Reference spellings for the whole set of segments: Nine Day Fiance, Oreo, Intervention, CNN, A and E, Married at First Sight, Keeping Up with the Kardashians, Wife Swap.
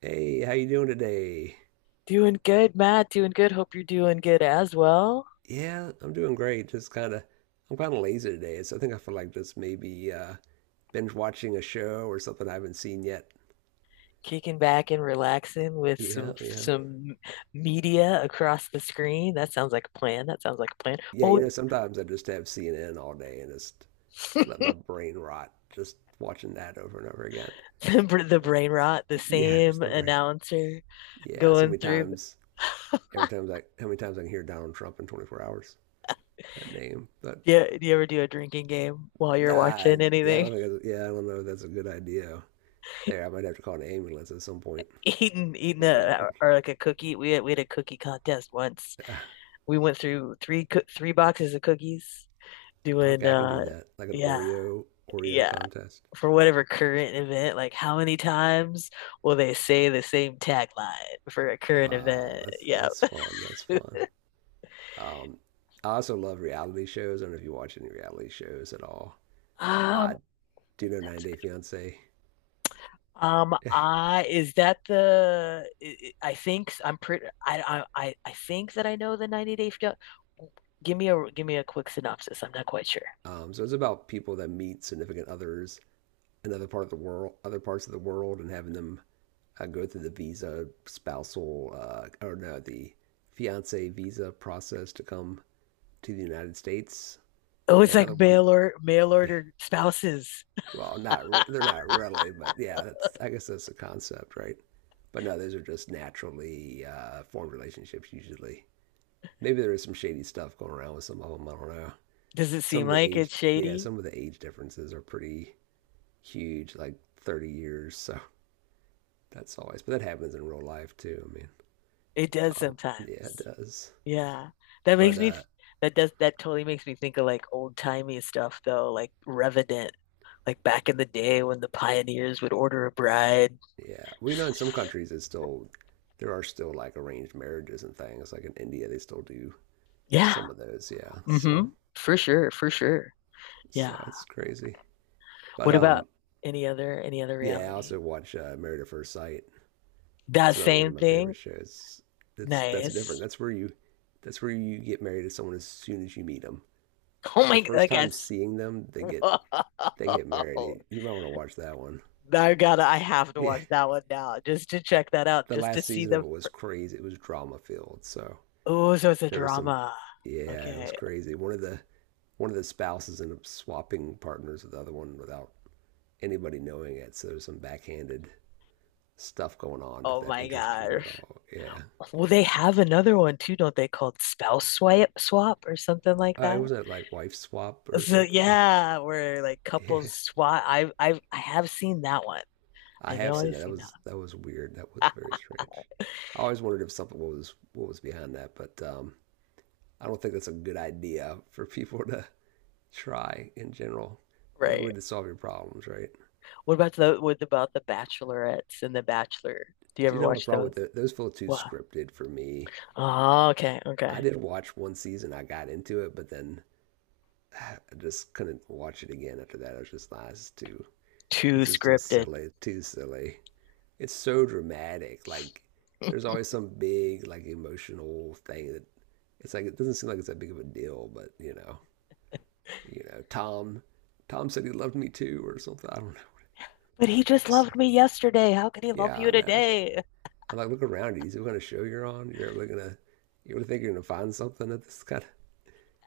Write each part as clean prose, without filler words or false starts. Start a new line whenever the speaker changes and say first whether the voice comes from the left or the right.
right: Hey, how you doing today?
left: Doing good, Matt. Doing good. Hope you're doing good as well.
right: Yeah, I'm doing great. Just kind of, I'm kind of lazy today, so I think I feel like just maybe binge watching a show or something I haven't seen yet.
left: Kicking back and relaxing with
right: Yeah,
left: some
right: yeah,
left: some media across the screen. That sounds like a plan. That sounds like a plan.
right: yeah.
left: What
right: You
left: would
right: know, sometimes I just have CNN all day and just let my brain rot, just watching that over and over again.
left: the
right: But
left: brain rot, the
right: yeah, just
left: same
right: the brain.
left: announcer
right: Yeah, so
left: going
right: many
left: through.
right: times, every time I, how many times I can hear Donald Trump in 24 hours? That name, but
left: Yeah, do you ever do a drinking game while
right: nah,
left: you're
right: I
left: watching
right: yeah, I
left: anything?
right: don't think. That's, yeah, I don't know if that's a good idea. There, I might have to call an ambulance at some point
left: Eating
right: with that one.
left: a or like a cookie. We had a cookie contest once. We went through three boxes of cookies. Doing
right: Okay, I can do that. Like an
left: yeah,
right: Oreo
left: yeah.
right: contest.
left: For whatever current event, like how many times will they say the same tagline for a current
right: Wow,
left: event?
right: that's
left: Yeah.
right: that's fun. That's fun. Um, I also love reality shows. I don't know if you watch any reality shows at all.
left: Um,
right: I do know Nine
left: that's
right: Day
left: good.
right: Fiance.
left: I is that the I think I'm pretty I think that I know the 90 Day. Give me a quick synopsis. I'm not quite sure.
right: So it's about people that meet significant others in other part of the world, other parts of the world, and having them go through the visa spousal or no, the fiance visa process to come to the United States.
left: Oh, it's
right: And
left: like
right: other one,
left: mail
right: yeah,
left: order spouses.
right: well, not they're not really, but yeah, that's I guess that's the concept, right? But no, those are just naturally formed relationships usually. Maybe there is some shady stuff going around with some of them. I don't know.
left: Does it
right: Some
left: seem
right: of the
left: like
right: age,
left: it's
right: yeah,
left: shady?
right: some of the age differences are pretty huge, like 30 years. So that's always, but that happens in real life too. I mean,
left: It does
right: yeah, it
left: sometimes.
right: does.
left: Yeah. That makes
right: But
left: me th- that totally makes me think of like old timey stuff though, like Revenant, like back in the day when the pioneers would order a bride.
right: yeah, we know in some countries it's still there are still like arranged marriages and things. Like in India, they still do
left: Yeah.
right: some of those. Yeah,
left: Mm-hmm.
right: so.
left: For sure, for sure. Yeah.
right: So it's crazy. But
left: What about any other
right: yeah, I
left: reality?
right: also watch Married at First Sight.
left: That
right: That's another one
left: same
right: of my
left: thing?
right: favorite shows. That's different.
left: Nice.
right: That's where you get married to someone as soon as you meet them.
left: Oh
right: The
left: my, I
right: first time
left: guess.
right: seeing them,
left: Whoa.
right: they get married. You might want to watch that one.
left: I have to
right: Yeah,
left: watch that one now just to check that out,
right: the
left: just to
right: last
left: see
right: season of
left: the.
right: it was crazy. It was drama filled. So
left: Oh, so it's a
right: there was some
left: drama.
right: yeah, it was
left: Okay.
right: crazy. One of the spouses ended up swapping partners with the other one without anybody knowing it. So there was some backhanded stuff going on if
left: Oh
right: that
left: my
right: interests you
left: God.
right: at all. Yeah.
left: Well, they have another one too, don't they, called spouse swipe swap or something like
right: I
left: that.
right: wasn't it like wife swap or
left: So
right: something.
left: yeah, where like
right: Yeah.
left: couples swap. I have seen that one.
right: I
left: I
right: have
left: know
right: seen
left: I've
right: that. That
left: seen that
right: was that was weird. That was
left: one.
right: very strange. I always wondered if something was what was behind that, but I don't think that's a good idea for people to try in general. Not a good
left: Right.
right: way to solve your problems, right?
left: What about the Bachelorettes and the Bachelor? Do you
right: Do you
left: ever
right: know my
left: watch
right: problem with
left: those?
right: the, those feel too
left: Wow.
right: scripted for me?
left: Oh, okay.
right: I did watch one season. I got into it, but then I just couldn't watch it again after that. I was just like,
left: Too
right: this is too
left: scripted.
right: silly, too silly. It's so dramatic. Like there's always some big like emotional thing that it's like it doesn't seem like it's that big of a deal, but you know, Tom, Tom said he loved me too or something. I don't know.
left: But he just
right: It's-
left: loved me yesterday. How can he love
right: yeah,
left: you
right: I know. It's-
left: today?
right: I'm like look around you. Is it what kind of show you're on? You're really gonna you really think you're gonna find something at this kind of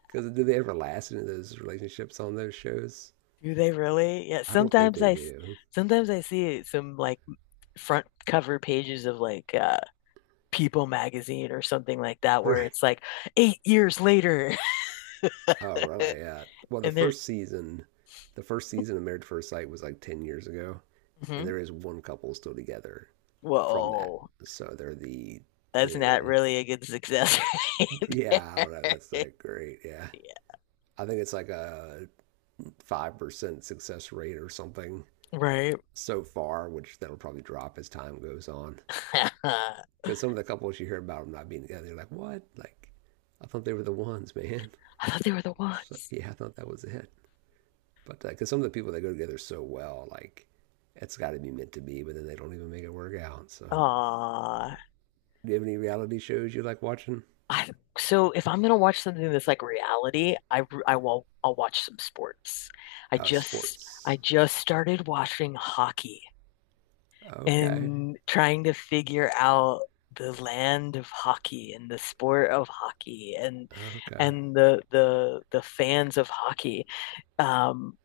right: because do they ever last in those relationships on those shows?
left: Do they really? Yeah,
right: I don't think they do.
left: sometimes I see some like front cover pages of like People magazine or something like that, where
right: Right.
left: it's like 8 years later,
right: Oh, where am I at? Well,
left: and they're.
right: the first season of Marriage at First Sight was like 10 years ago, and
left: Mhm.
right: there is one couple still together from that.
left: Whoa,
right: So they're
left: that's not
right: the
left: really a good success, right.
right: yeah, I
left: There.
right: don't know. That's like great. Yeah.
left: Yeah,
right: I think it's like a 5% success rate or something
left: right.
right: so far, which that'll probably drop as time goes on.
left: I
right: Because some of the couples you hear about them not being together, you're like, what? Like, I thought they were the ones, man.
left: thought they were the
right: So,
left: ones.
right: yeah, I thought that was it. But because some of the people they go together so well, like it's got to be meant to be, but then they don't even make it work out. So,
left: Aw.
right: do you have any reality shows you like watching?
left: I, so if I'm gonna watch something that's like reality, I'll watch some sports.
right: Oh,
left: I
right: sports.
left: just started watching hockey,
right: Okay.
left: and trying to figure out the land of hockey and the sport of hockey and
right: Okay.
left: the fans of hockey. Um,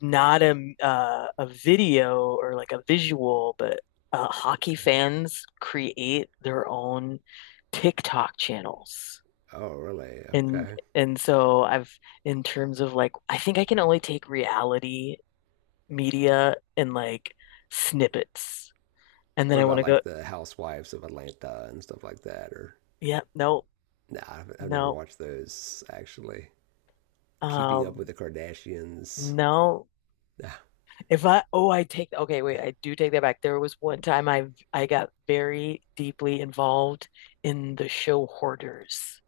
left: not a video or like a visual, but hockey
right: Yeah.
left: fans create their own TikTok channels.
right: Oh, really? Okay.
left: And so I've, in terms of like I think I can only take reality media and like snippets. And then
right: What
left: I
right: about
left: want to go,
right: like the Housewives of Atlanta and stuff like that? Or
left: yeah, no.
right: nah, I've never
left: No.
right: watched those actually. Keeping Up with
left: Um,
right: the Kardashians.
left: no.
right: Nah.
left: If I, oh, I take, okay, wait, I do take that back. There was one time I got very deeply involved in the show Hoarders.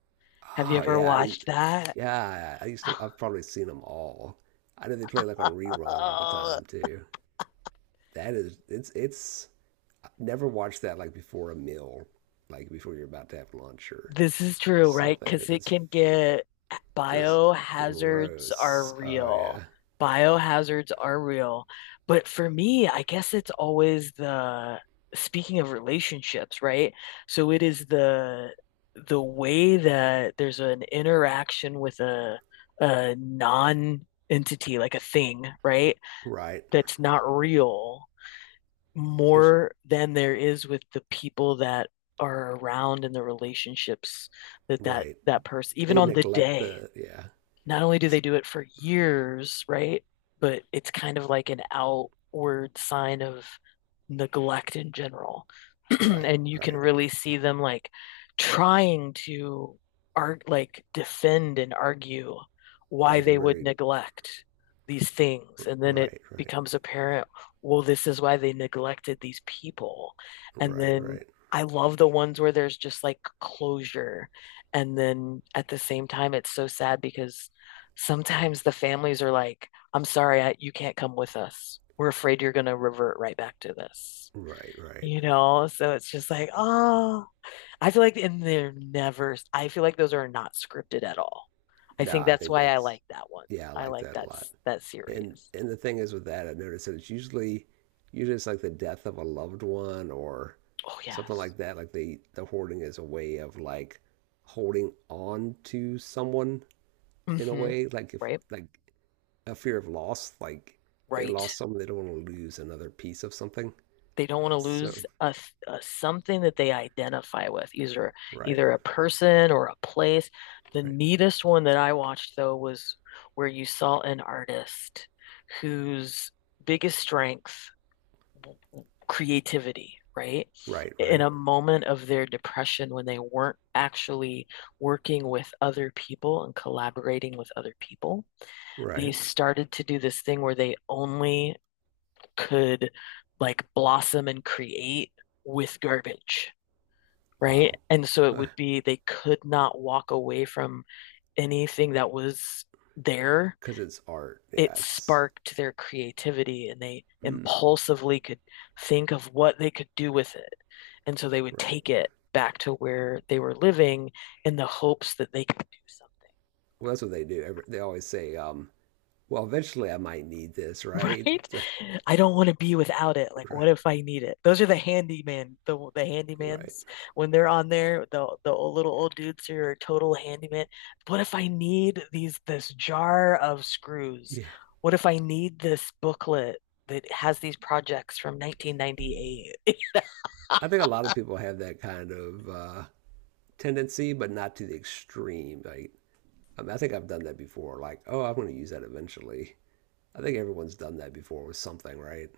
left: Have you
right: Oh
left: ever watched that?
right: yeah. I used to. I've probably seen them all. I know they play like on rerun all the
left: Oh,
right: time too. That is it's I've never watched that like before a meal, like before you're about to have lunch or
left: this is true, right?
right: something
left: Because
right: because
left: it
right: it's
left: can get,
right: just
left: biohazards are
right: gross. Oh
left: real.
right: yeah,
left: Biohazards are real. But for me, I guess it's always the, speaking of relationships, right? So it is the way that there's an interaction with a non-entity, like a thing, right?
right: right.
left: That's not real
right: It's
left: more than there is with the people that are around and the relationships that
right: right.
left: person even
right: They
left: on the
right: neglect
left: day,
right: the yeah.
left: not only do
right: It's
left: they do it for years, right? But it's kind of like an outward sign of neglect in general.
right: right,
left: And you can
right: right.
left: really see them like trying to art like defend and argue why
right: Like they're
left: they would
right: very
left: neglect these things. And then it
right: right, right,
left: becomes apparent, well, this is why they neglected these people. And
right: right,
left: then
right: right,
left: I love the ones where there's just like closure. And then at the same time, it's so sad because sometimes the families are like, I'm sorry, I, you can't come with us. We're afraid you're going to revert right back to this.
right: right, right.
left: You know, so it's just like, oh, I feel like, and they're never, I feel like those are not scripted at all. I
right: No,
left: think
right: I
left: that's
right: think
left: why I
right: that's
left: like that one.
right: yeah, I
left: I
right: like
left: like
right: that a
left: that
right: lot.
left: that series.
right: And the thing is with that, I've noticed that it's usually it's like the death of a loved one or
left: Oh,
right: something
left: yes.
right: like that. Like the hoarding is a way of like holding on to someone in a
left: Mm-hmm.
right: way, like if
left: Right.
right: like a fear of loss, like they
left: Right.
right: lost someone, they don't want to lose another piece of something.
left: They don't want to
right: So
left: lose a something that they identify with, either
right: right,
left: either a person or a place. The
right: right,
left: neatest one that I watched though was where you saw an artist whose biggest strength, creativity, right?
right: right,
left: In
right: right,
left: a moment of their depression when they weren't actually working with other people and collaborating with other people, they
right: right.
left: started to do this thing where they only could like blossom and create with garbage, right?
right: Wow,
left: And so it
right: because
left: would be they could not walk away from anything that was there.
right: it's art. Yeah,
left: It
right: it's
left: sparked their creativity and they
right: mm,
left: impulsively could think of what they could do with it. And so they would
right: right.
left: take it back to where they were living in the hopes that they could do something.
right: Well, that's what they do. They always say, well, eventually I might need this, right?
left: Right? I don't want to be without it. Like,
right: Right.
left: what if I need it? Those are the handyman, the
right: Right.
left: handymans when they're on there, the old, little old dudes who are total handyman. What if I need these this jar of screws?
right: Yeah.
left: What if I need this booklet that has these projects from 1998?
right: I think a lot of people have that kind of tendency, but not to the extreme. Like, I mean, I think I've done that before. Like, oh, I'm going to use that eventually. I think everyone's done that before with something, right?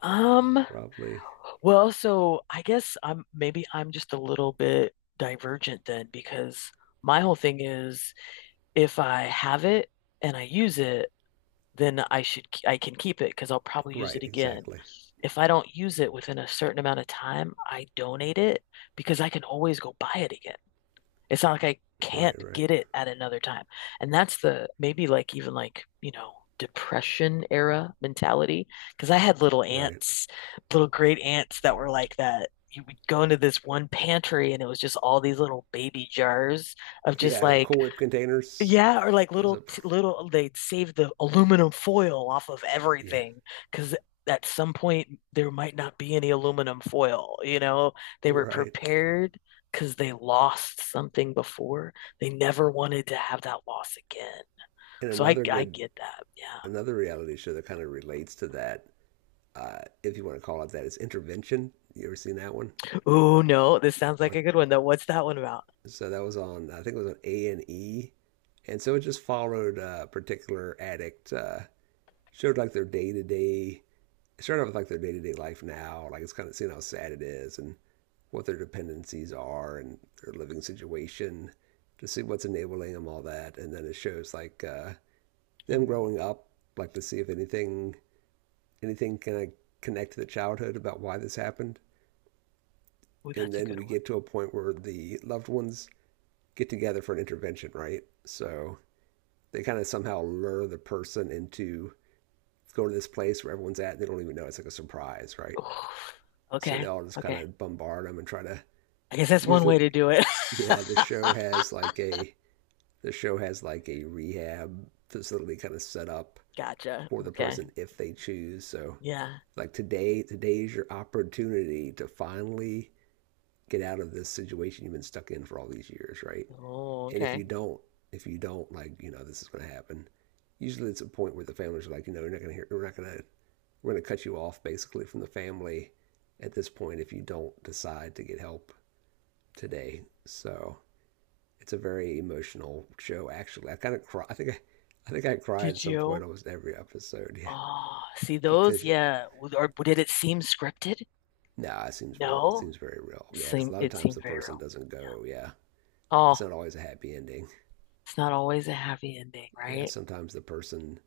left: Um,
right: Probably.
left: well, so I guess I'm, maybe I'm just a little bit divergent then because my whole thing is if I have it and I use it, then I can keep it because I'll probably use
right: Right.
left: it again.
right: Exactly.
left: If I don't use it within a certain amount of time, I donate it because I can always go buy it again. It's not like I
right: Right.
left: can't
right: Right.
left: get it at another time. And that's the, maybe like, even like, you know, depression era mentality, because I had little
right: Right.
left: aunts, little great aunts that were like that. You would go into this one pantry and it was just all these little baby jars of just
right: Yeah.
left: like,
right: Cool Whip containers
left: yeah, or like
right: was a.
left: little they'd save the aluminum foil off of
right: Yeah.
left: everything because at some point there might not be any aluminum foil, you know? They were
right: Right.
left: prepared because they lost something before. They never wanted to have that loss again.
right: And
left: So I
right: another
left: I
right: good,
left: get that. Yeah.
right: another reality show that kind of relates to that if you want to call it that. It's intervention. You ever seen that one?
left: Oh no, this sounds like
right: On
left: a good one though. What's that one about?
right: so that was on I think it was on A and E, and so it just followed a particular addict. Showed like their day to day. It started off with like their day to day life now. Like it's kind of seeing how sad it is and what their dependencies are and their living situation to see what's enabling them all that and then it shows like them
left: Ooh,
right: growing up like to see if anything can like, connect to the childhood about why this happened
left: ooh,
right: and
left: that's a
right: then
left: good
right: we
left: one.
right: get to a point where the loved ones get together for an intervention, right? So they kind of somehow lure the person into going to this place where everyone's at and they don't even know it's like a surprise, right?
left: Oof.
right: So they
left: Okay.
right: all just kind
left: Okay.
right: of bombard them and try to
left: I guess that's one way
right: usually
left: to do it.
right: yeah, the show has like a the show has like a rehab facility kind of set up
left: Gotcha.
right: for the
left: Okay.
right: person if they choose. So
left: Yeah.
right: like today's your opportunity to finally get out of this situation you've been stuck in for all these years, right?
left: Oh,
right: And
left: okay.
right: if you don't, like, you know, this is going to happen. Usually it's a point where the families are like, you know, we're not going to hear, we're not going to, we're going to cut you off basically from the family at this point if you don't decide to get help today. So it's a very emotional show, actually. I kind of cry. I think I cry at
left: Did
right: some point
left: you?
right: almost every episode. Yeah.
left: Oh, see
right: Because,
left: those? Yeah. W- Or did it seem scripted?
right: no, nah, it seems real. It
left: No.
right: seems very real. Yeah. Because a lot of
left: It
right: times
left: seemed
right: the
left: very
right: person
left: real.
right: doesn't go. Yeah. It's
left: Oh,
right: not always a happy ending.
left: it's not always a happy ending,
right: Yeah.
left: right?
right: Sometimes the person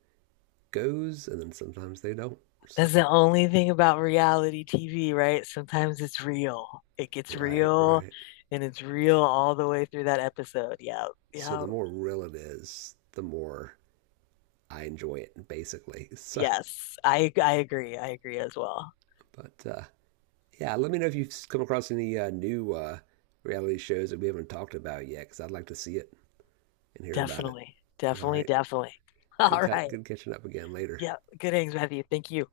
right: goes and then sometimes they don't. So
left: That's the only thing about reality TV, right? Sometimes it's real. It gets
right: right,
left: real
right: right.
left: and it's real all the way through that episode. Yeah.
right: So
left: Yeah.
right: the more real it is, the more I enjoy it, basically. So,
left: Yes. I agree. I agree as well.
right: but yeah, let me know if you've come across any new reality shows that we haven't talked about yet, because I'd like to see it and hear about it.
left: Definitely.
right: All
left: Definitely,
right: right.
left: definitely.
right: Good
left: All
right: cut.
left: right.
right: Good catching up again later.
left: Yeah. Good innings, Matthew. Thank you.